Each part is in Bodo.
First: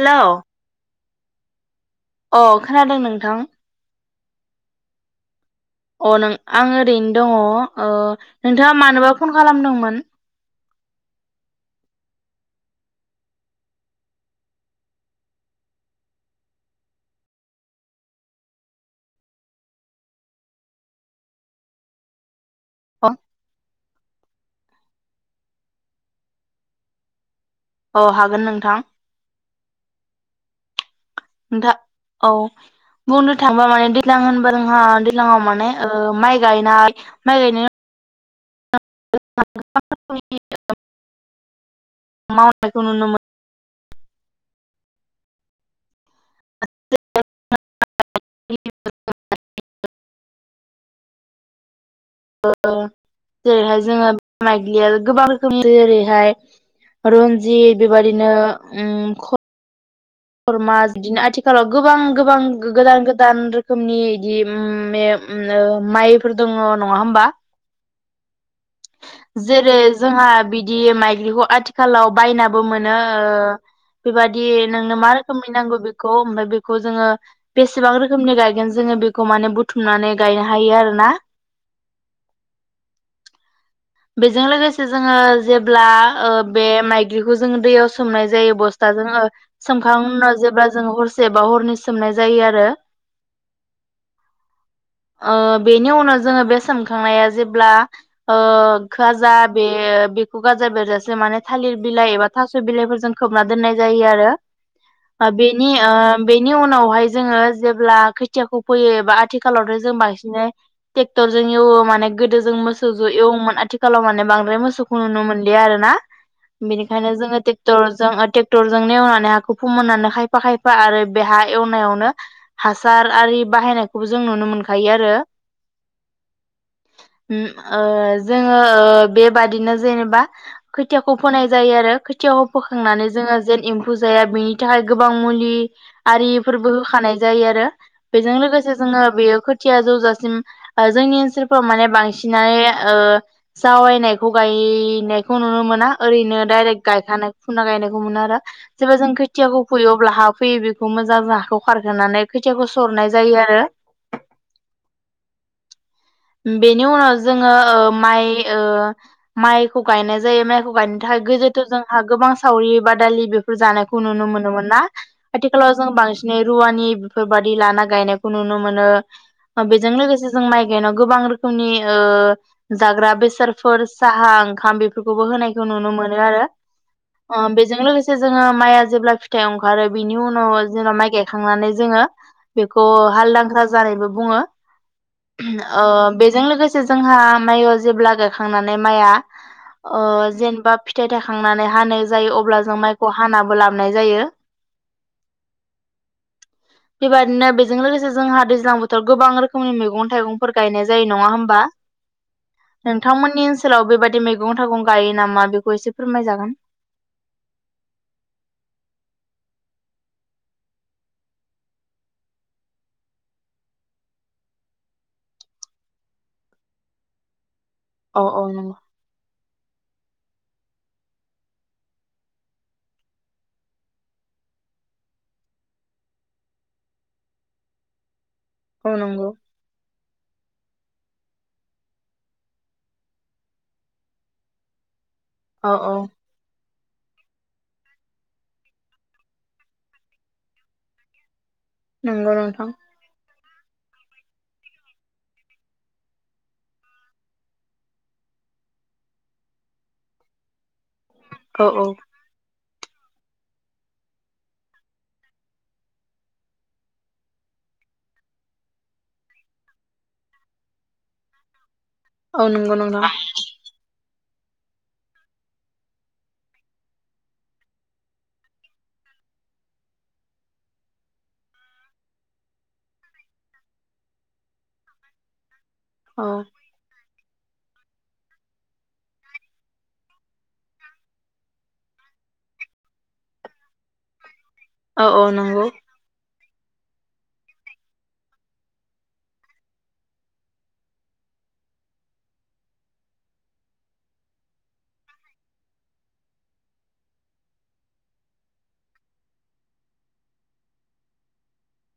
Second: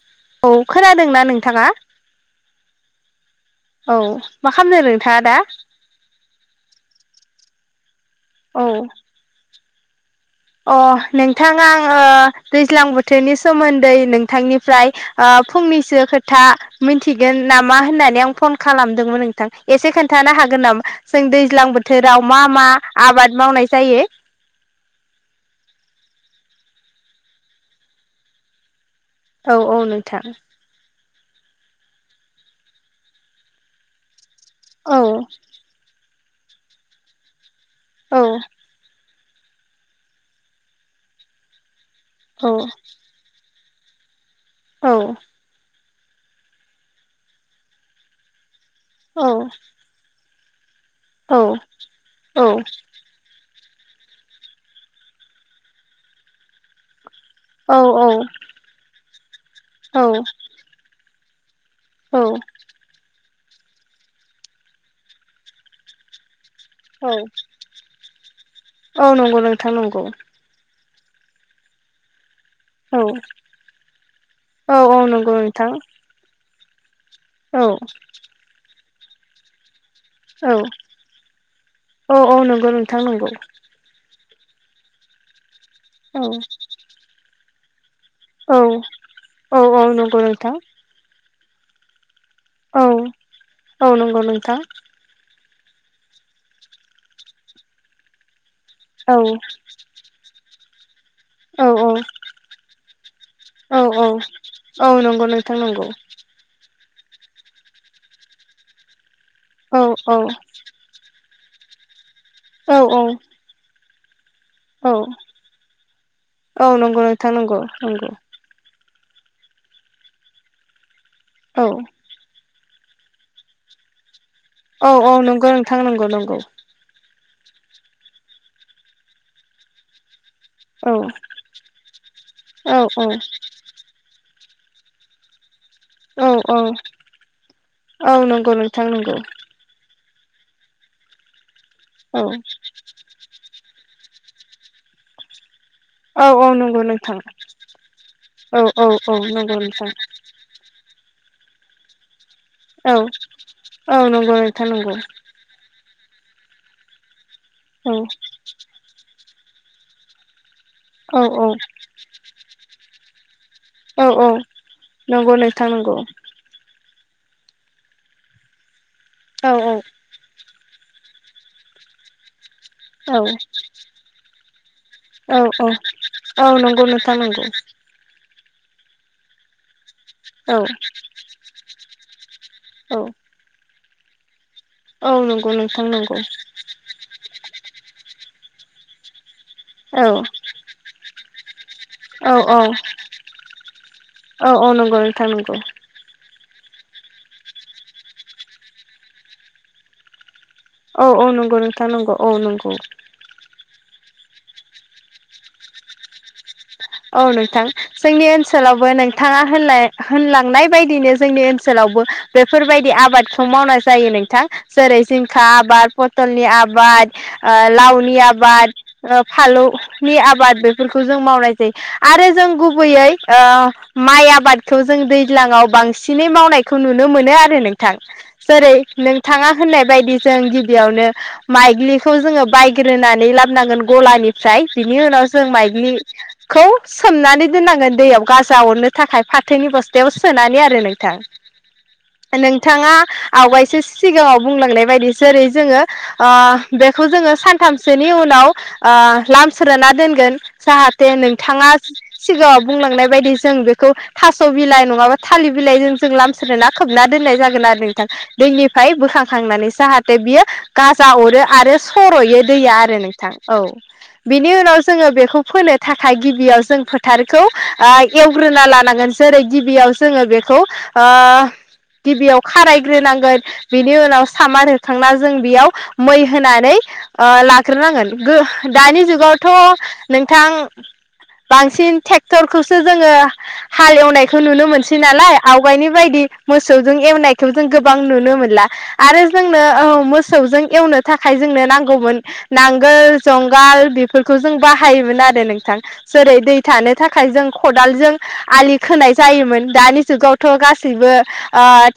हेलौ। दोंना नोंथांङा। अ खोनादों नोंथां। औ मा खालामदों नोंथाङा दा। अ नों आं ओरैनो दङ ओ औ नोंथाङा मानोबा फन खालामदों मोन। अ नोंथां आंङो दैज्लां बोथोरनि सोमोन्दै नोंथांनिफ्राय ओ फुंनिसो खोथा मोनथिगोन नामा होननानै आं फन खालामदोंमोन नोंथां एसे खोन्थानो हागोन नामा जों दैज्लां बोथोराव मा। मा अ आबाद मावनाय जायो। औ हागोन नोंथां। औ औ नोंथां। नोंथा औ बुंनो थांङोबा माने दैलां होनबाथा जोंहा औ दैज्लांव माने ओ- माइ। गायनाय माइ गायनाय। औ [unintelligible] औ मायनायखौ नुनो मोन औ मोनो औ औ औ ओ-ओ- जेरैहाय जोङो [unintelligible] गोबां रोखोमनि जेरैहाय। रन्जित बेबायदिनो ओम क रमा बिदिनो आथिं खालाव गोबां औ गोबां गो-गोदान गोद दान रोखोमनि इदि उम मे ओ- उम ओ माइफोर दोङ नङा औ होमबा? औ नंगौ नोंथां जेरै नंगौ जोंहा बिदि दि माइग्लिखौ आथिखालाव बायना। बो मोनो औ ओ- बेबादि औ औ नोंनो मा नंगौ रोखोमै नोंथां नांगौ बेखौ ओमफाय बे खौ जोङो। औ बेसेबां रोखोमनि गायगोन जोङो बे खौ माने बुथ औ औ औ नंगौ नोंथां नंगौ। बेजों लोगोसे जोङो। जेब्ला औ ओ- बे माइग्रिखौ ज जों दैयाव सोम सोमनाय जायो औ बसथाजों ओ औ औ सोमखांनाय नंगौ उनाव नोंथां जेब्ला जोंङो हस जायबा हरनि सोमनाय जायो आरो औ औ नंगौ नोंथां। ओ बेनि उनाव जोङो बे सोमखांनाया जेब्ला ओ - औ खोआजा बे बेखौ गाज जा बेरजा माने औ थालिर बिलाइ एबा थास' बिलाइफोरजों खोबना दोननाय औ जायो औ आरो औ नंगौ नोंथां बेनि नंगौ ओ- बेनि उन उनावहाय जोङो जेब्ला खोथियाखौ फोयो एबा आथि खालावथ' औ जों औ बांसिनै टेक टरजों एवनो माने गोदो जों औ मोसौज' एवोमोन आथि खालाव माने बां द्राय मोसौखौ औ नुनो मोनलिया आरोना, औ नंगौ बेनिखायनो नोंथां जोङो नंगौ टेकटरजों नंगौ ओ टेकटर जों नेवनानै हाखौ फोमोननानै खायफा खायफा आरो बे हा औ एवनायावनो हासार आरि बाहायनाखौबो औ औ नंग' नोंथां नंग' नंगौ। उम ओ जों ङो ओ बेबादिनो जेनेबा औ खोथियाखौ फोनाय जायो आरो खोथियाखौ औ औ फोखांनानै जोङो जेन एम्फु जाया बेनि थाखाय गोबां मुलि औ औ आरिफोरबो होखानाय जायो आरो औ बेजों नंगौ लोगोसे नोंथां जोङो नंगौ बेयो खोथिया जौजा सिम ओ जोंनि ओनसोल माने औ बांसिनानो ओ जावायनायखौ गायनायखौ नुनो मो ना, औ ओरैनो औ नंगौ डाइरेक्ट नोंथां गायखानाय फुना गायनायखौ मोनो आरो औ औ जेब्ला जों औ नंगौ खोथियाखौ नोंथां फुयो अब्ला हा फैयो बेखौ मोजां जा खौ खारहोनानै खोथियाखौ औ सरनाय जायो आरो औ नंगौ नोंथां नंगौ। बेनि उनाव जोङो ओ औ माइ ओ माइखौ गायनाय जायो। माइखौ गायनो औ थाखाय गोदोथ' जोंहा गोबां सावरि बादालि बे फोर जानायखौ औ नुनो औ मोनोमोन ना? नंगौ नोंथां आथिखालाव जों नंगौ बांसिनै रुवानि बेफोर बादि लाना गायनायखौ नुनो मोनो। औ ओ बेजों लोगोसे जों माइ गायनायाव गोबां रोखोमनि ओ जाग्रा बेसा फोर साहा ओंखाम बे फोरखौबो औ होनायखौ औ नुनो मोनो आरो औ नंगौ नोंथां नंगौ ओ बेजों लोगोसे जोङो। माइआ जेब्ला फिथाइ ओंखारो बिनि उनाव औ जेनेबा माय गायखांनानै जोङो बेखौ औ हालजांख्रा जानायबो बुङो औ नंगौ ओ नोंथां नंगौ बेजों लोगोसे जोंहा माय जेब्ला गाय खांनानै माइआ ओ औ जेनेबा फिथाइ थायखा खांना हानो औ जायो अब्ला औ जों मायखौ हानाबो लाबोनाय जायो। औ औ नंगौ नोंथां नंगौ बेबायदिनो बेजों लोगोसे जोंहा दैज्लां बोथोराव गोबां रोखोमनि मैगं-थाइगं औ-औ नंगौ नोंथां नंगौ औ नंगौ। मोननि ओनसोलाव बेबायदि मैगं थाइगं गायो नामा? बेखौ एसे फोरमायजागोन। औ नोंथां जोंनि ओनसोलावबो नोंथांङा होनलाय होनलांनाय बायदिनो जोंनि ओनसोलावबो बेफोरबायदि आबादखौ मावनाय जायो नोंथां जेरै जिंखा आबाद, पटलनि आबाद, ओ लावनि औ औ आबाद, नंगौ फालौ नि आबाद, बेफोरखौ जों मावनाय आरो जों गुबैयै ओ माइ आबादखौ जों दैज्लांङाव बांसिनै मावनायखौ नुनो मोनो आरो नोंथां। जेरै औ नंगौ नोंथांङा होननाय बायदि जों गिबियावनो माइग्लिखौ जोंङो बायग्रोनानै लाबोनांगोन गलानिफ्राय बिनि उनाव जों औ माइगनि औ खौ सोमनानै दोननांगोन दैयाव गाजा अरनो थाखाय फाथोनि बस्थायाव सोनानै आरो नोंथां। नंगौ नोंथां नोंथांङा आवगायसो सिगांङाव बुंलांनाय बायदि जेरै जोंङो अ बेखौ जोंङो सानथामसोनि उनाव ओ लामस्रोना दोनगोन जाहा थे औ नोंथाङा औ सिगांङाव बुंलांनाय बायदि जों बेखौ थास बिलाइ नंबाङा थालिर बिलाइ जों लामस्रोना खोबना दोननाय जागोन आरो नोंथां दैनिफ्राय बोखांखांनानै जाहाथे बियो गाजा अरो आरो सरयो औ दैया नंगौ आरो नोंथां औ। बिनि उनाव जोंङो बेखौ फोनो थाखाय गिबियाव जों फोथारखौ ओ एवग्रोना लानांगोन जेरै गिबियाव जोंङो बेखौ ओ गिबियाव खारायग्रोनांगोन बेनि उनाव सामान होखांना जों बेयाव मै औ होनानै ओ लाग्रोनांगोन गो दानि जुगावथ नोंथां बांसिन ट्रेक्टरखौसो जोंङो हाल एवनाय खौ नुनो मोनसै औ औ नालाय नंगौ आवगायनि बायदि मोसौजों एवनायखौ जों गोबां नुनो मोनला आरो जोंनो औ मोसौजों एवनो थाखाय जोंनो नांगौमोन नांगोल जंगाल बेफोरखौ जों बाहायोमोन आरो नों थां जेरै दै थानो थाखाय जों खदालजों आलि खोनाय जायोमोन दानि जुगावथ ओ गासैबो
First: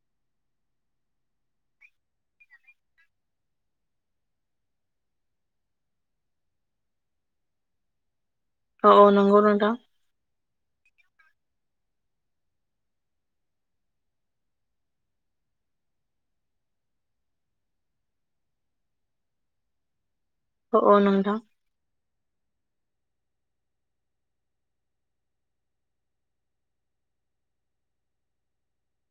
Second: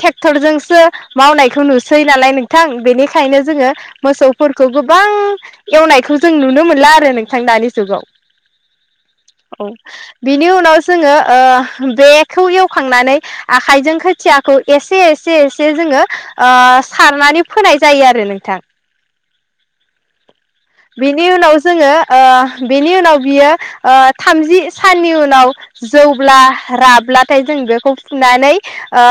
ट्रेक्टरजोंसो मावनायखौ नुसै नालाय नोंथां बेनिखायनो जोंङो मोसौफोरखौ गोबां एवनायखौ जों नुनो मोनला आरो नोंथां दानि जुगाव। औ औ नंगौ औ नोंथां बिनि उनाव जोंङो ओ बेखौ एवखांनानै आखाइजों खोथियाखौ एसे एसे एसे जोंङो ओ सारनानै फोनाय जायो आरो नोंथां। औ औ बिनि नोंथां उनाव जोंङो ओ बेनि उनाव बियो ओ थामजि साननि उनाव जौब्ला राब्लाथाय जों बेखौ फुनानै ओ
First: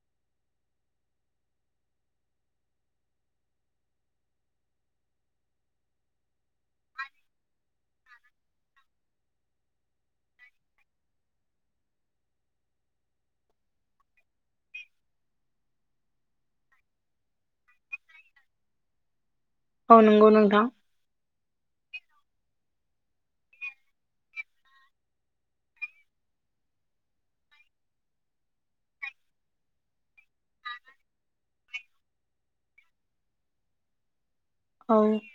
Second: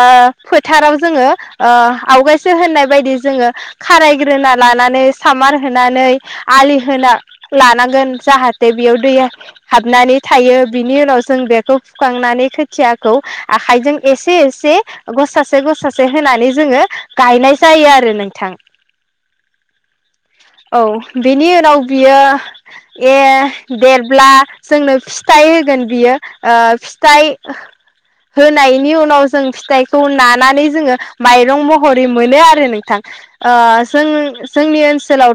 फोथाराव जोङो आवगायसो होननाय बायदि जोङो खारायग्रोना लानानै सामार होनानै आलि होना लानांगोन जाहाथे बेयाव दै हाबनानै थायो बिनि उनाव जों बेखौ फुखांनानै खोथियाखौ आखाइजों एसे एसे गसासे गसासे होनानै जोंङो गायनाय जायो आरो नोंथां। अ नों औ बेनि उनाव बियो ए देरब्ला जोंनो फिथाइ होगोन बियो फिथाइ ओ होनायनि उनाव जों फिथाइखौ नानानै जोंङो माइरं महरै मोनो आरो नोंथां। ओ जों जोंनि औ ओनसोलाव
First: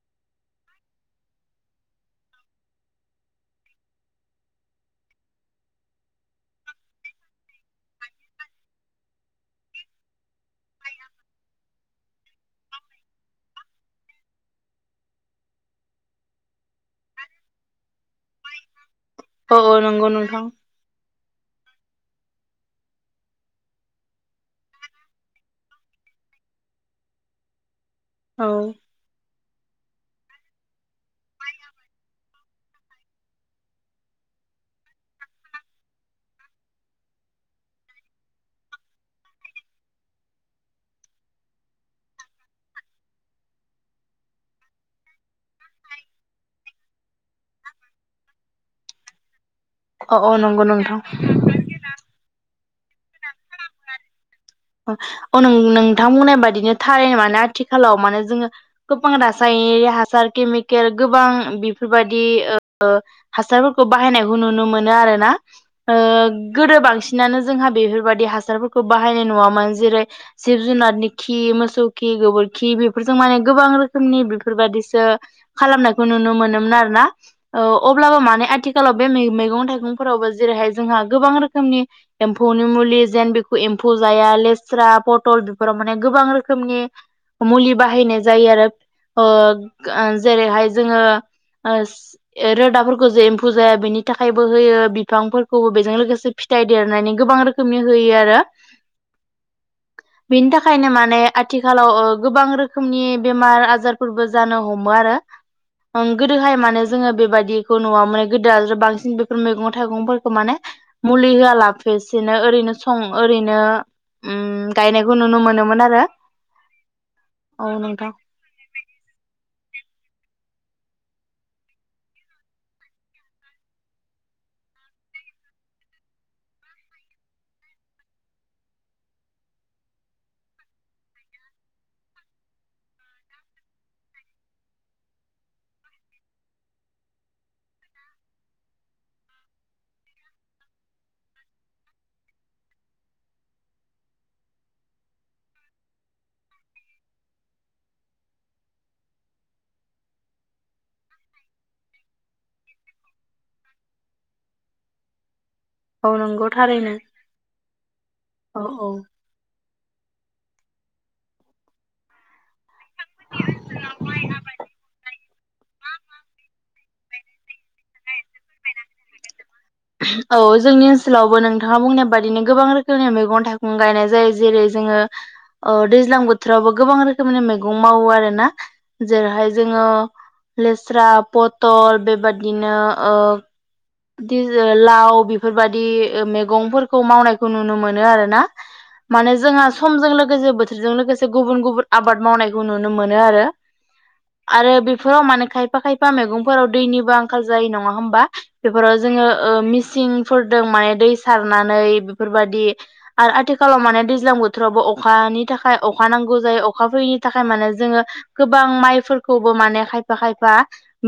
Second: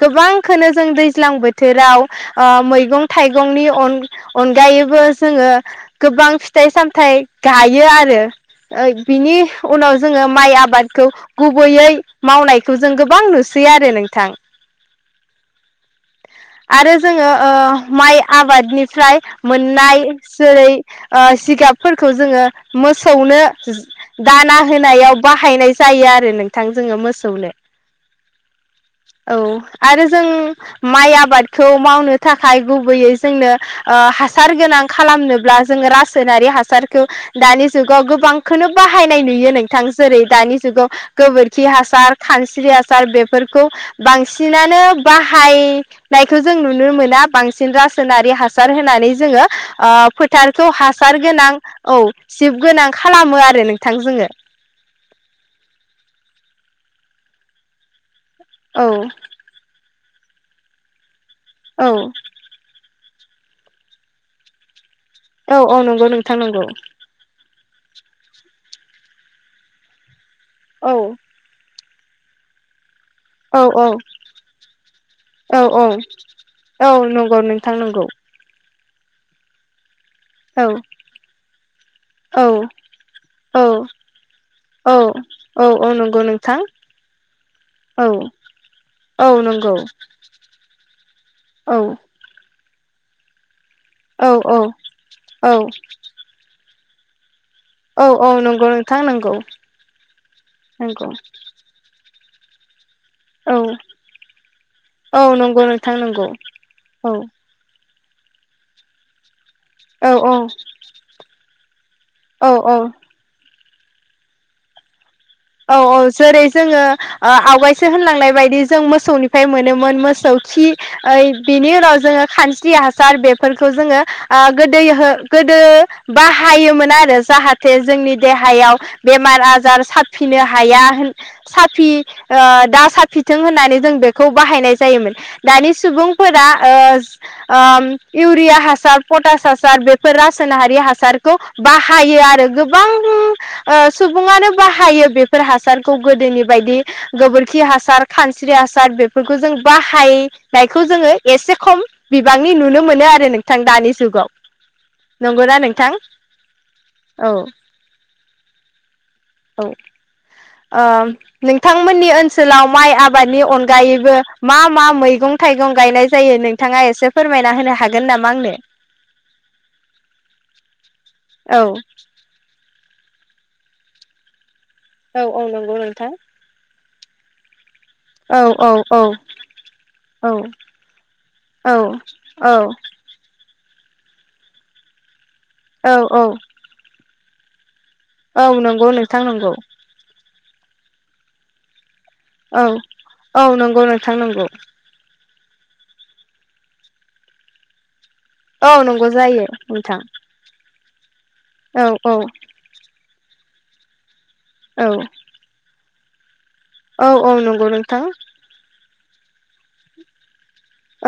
गोबांखोनो जों दैज्लां बोथोराव ओ मैगं थाइगंनि अन-अनगायैबो जोङो गोबां फिथाइ सामथाइ गायो आरो ओ बिनि उनाव जोङो माइ आबादखौ गुबैयै मावनायखौ जों गोबां नुसै आरो नोंथां। आरो जोंङो ओ माइ आबादनि फ्राय औ औ मोननाय नंगौ नोंथां जेरै ओ जिगाबफोरखौ जोंङो मोसौनो दाना होनायाव बाहायनाय जायो आरो नोंथां जोङो मोसौनो। औ। औ आरो जों माइ आ बादखौ मावनो थाखाय गुबैयै जोंनो ओ हासार गोनां खालामनोब्ला जोंङो रासायनारि हासारखौ दानि जुगाव गोबांखोनो बाहायनाय नुयो नोंथां जेरै दानि जुगाव गोबोरखि हासार खानस्रि हासार बेफोरखौ बांसिनानो बाहाय नायखौ जों नुनो मोना बांसिन रासायनारि हासार होनानै जोङो ओ औ औ नंगौ फोथारखौ नोंथां हासार गोनां औ सिब गोनां खालामो आरो नोंथां जोङो। अ नों-नोंथां बुंनाय बायदिनो थारैनो माने आथिखालाव माने ङो औ गोबां रासाय जार केमिकेल गोबां औ बेफोरबादि ओ हासारफोरखौ बाहायनायखौ नुनो मोनो आरो ना औ औ नंगौ ओह नोंथां नंगौ गोदो बांसिनानो जोंहा बेफोरबायदि हासारफोरखौ बाहायनाय नुवा मोन जेरै जिब औ जुनारनि खि मोसौ खि गोबोरखि बि जों माने औ गोबां औ रोखोमनि बेफोरबादिसो औ औ खालामनायखौ नुनो मोनोमोन औ आरोना नंगौ ओ नोंथां नंगौ अब्लाबो माने आथि खालाव बे मै-मैगं थाइगं फोरावबो औ जेरैहाय जोंहा गोबां रोखोमनि औ एम्फौनि मुलि जेन बेखौ औ एम्फौ जाया औ लेस्रा, फटल औ बेफोराव औ माने नंगौ गोबां नोंथां रोखोमनि मुलि औ बाहायनाय जायो आरो ओ औ नंगौ जेरैहाय जोङो औ ओस रोदाफोरखौ जे एम्फु जाया बेनि औ थाखायबो औ होयो औ बिफांफोरखौबो बेजों लोगोसे फिथाइ देरनायनि गोबां रो औ औ नंगौ नोंथां। नंगौ बिनि थाखायनो नंगौ माने आथिखालाव ओह गोबां रो खोमनि औ बेमार आजारफोरबो जानो हमो आरो औ नंगौ नोंथां ओं नंगौ गोदोहाय माने औ जोङो बेबायदिखौ नङामोन गोदो आरो बांसिन बे मैगं औ थाइगंफोरखौ माने औ मुलि होआलाबोसेनो औ ओरैनो औ सं ओरैनो ओम गायनाय औ औ जेरै जोङो ओह औ आवगायसो नोंथां होनलांनाय बायदि जों मोसौनिफ्राय मोनोमोन मोस सौ खि ओइ बेनि उनाव जोङो खानस्रि हासार बेफोरखौ जोङो ओह गोदोयो गोदो बाहायोमोन आरो जाहाथे जोंनि देहायाव बेमार आजार सा फिनो हाया होन साफि ओह दा साफिथों होननानै जों बेखौ बाहायनाय जायोमोन दानि सुबुंफोरा ओस ओम इउरिया हासार पटास हासार बेफोर रासायनारि हासारखौ बाहायो आरो गोबां सुबुङानो बाहायो। बेफोर हासारखौ गोदोनि बायदि गोबोरखि हासार खानस्रि हासार बेफोरखौ जों बाहायनायखौ जोङो एसे खम बिबांनि नुनो मोनो आरो नोंथां दानि जुगाव नंगौना नों औ नंगौ थारैनो औ औ। औ ओ नोंथांमोननि ओनसोलाव माइ आबादनि अनगायैबो मा मा मैगं थाइगं गायनाय जायो नोंथाङा एसे फोरमायना होनो हागोन नामा आंनो? औ जोंनि ओनसोल लावबो औ नोंथाङा बुंनाय बादिनो गोबां रोखो खोमनि मैगं थाइं गायनाय जायो जेरै जोङो औ ओ नंगौ नोंथां दैज्लां बोथोरावबो गोबां रोखोमनि मैग गं मावो औ आरोना औ औ जेरैहाय जोङो औ लेस्रा पतल औ बेबादिनो ओ लाव बि बिफोरबायदि औ औ मैगंफोरखौ मावनाय खौ नुनो मोन नो आरो ना औ नंगौ नोंथां माने नंगौ जोंहा समजों लो गोजो बोथोरजों लोगोसे गुबुन गुबुन आबाद मावनायखौ औ नुनो मोनो आरो औ नंगौ नोंथां नंगौ आरो बेफोराव माने खायफा खायफा मैगंफोराव दैनिबो आंखाल जायो नङा होमबा? औ बेफोराव नंगौ जोङो जायो ओ नोंथां मिसिंफोरदों माने दै सारनानै औ औ बेफोरबादि आरो आथिखा खालाव माने दै ज्लां बोथोरावबो औ अखानि थाखाय अखा नांग गौ जायो अखा औ फोयैनि औ थाखाय नंगौ माने नोंथां जोंङो गोबां माइ फोरखौबो माने खायफा खायफा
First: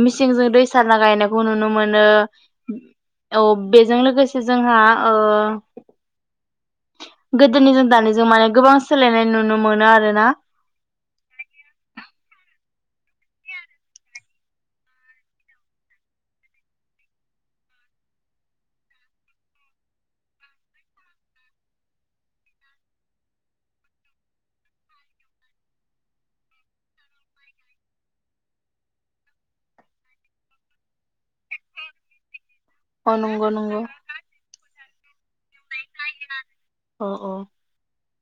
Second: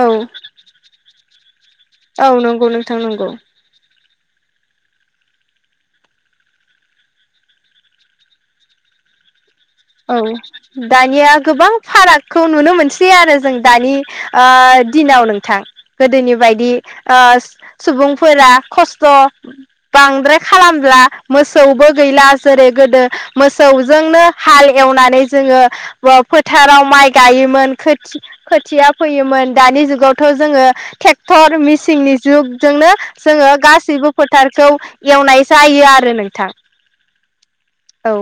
औ मिसिंजों दै सारना गायनायखौ नुनो मोनो। औ नंगौ नोंथां नंगौ औ बेजों लोगोसे से जोंहा ओ गोदोनि जों दानिजों माने गोबां सोलायनाय नु औ दानिया गोबां फारागखौ नुनो मोनसै। सै आरो जों दानि ओ दिनाव नोंथां गोदोनि बायदि ओ सुबुंफोरा खस्थ' बांद्राय खालामला मोसौबो गैला जेरै गोदो मोसौजोंनो हाल एवनानै जोङो फोथाराव माइ गायोमोन खोथि-खोथिया फैयोमोन दानि जुगावथ' जोङो टेक्टर मेसिंनि जुग जोंनो अ नंगौ जोङो नंगौ गासैबो फोथारखौ एवनाय जायो आरो नोंथां। अ अ औ।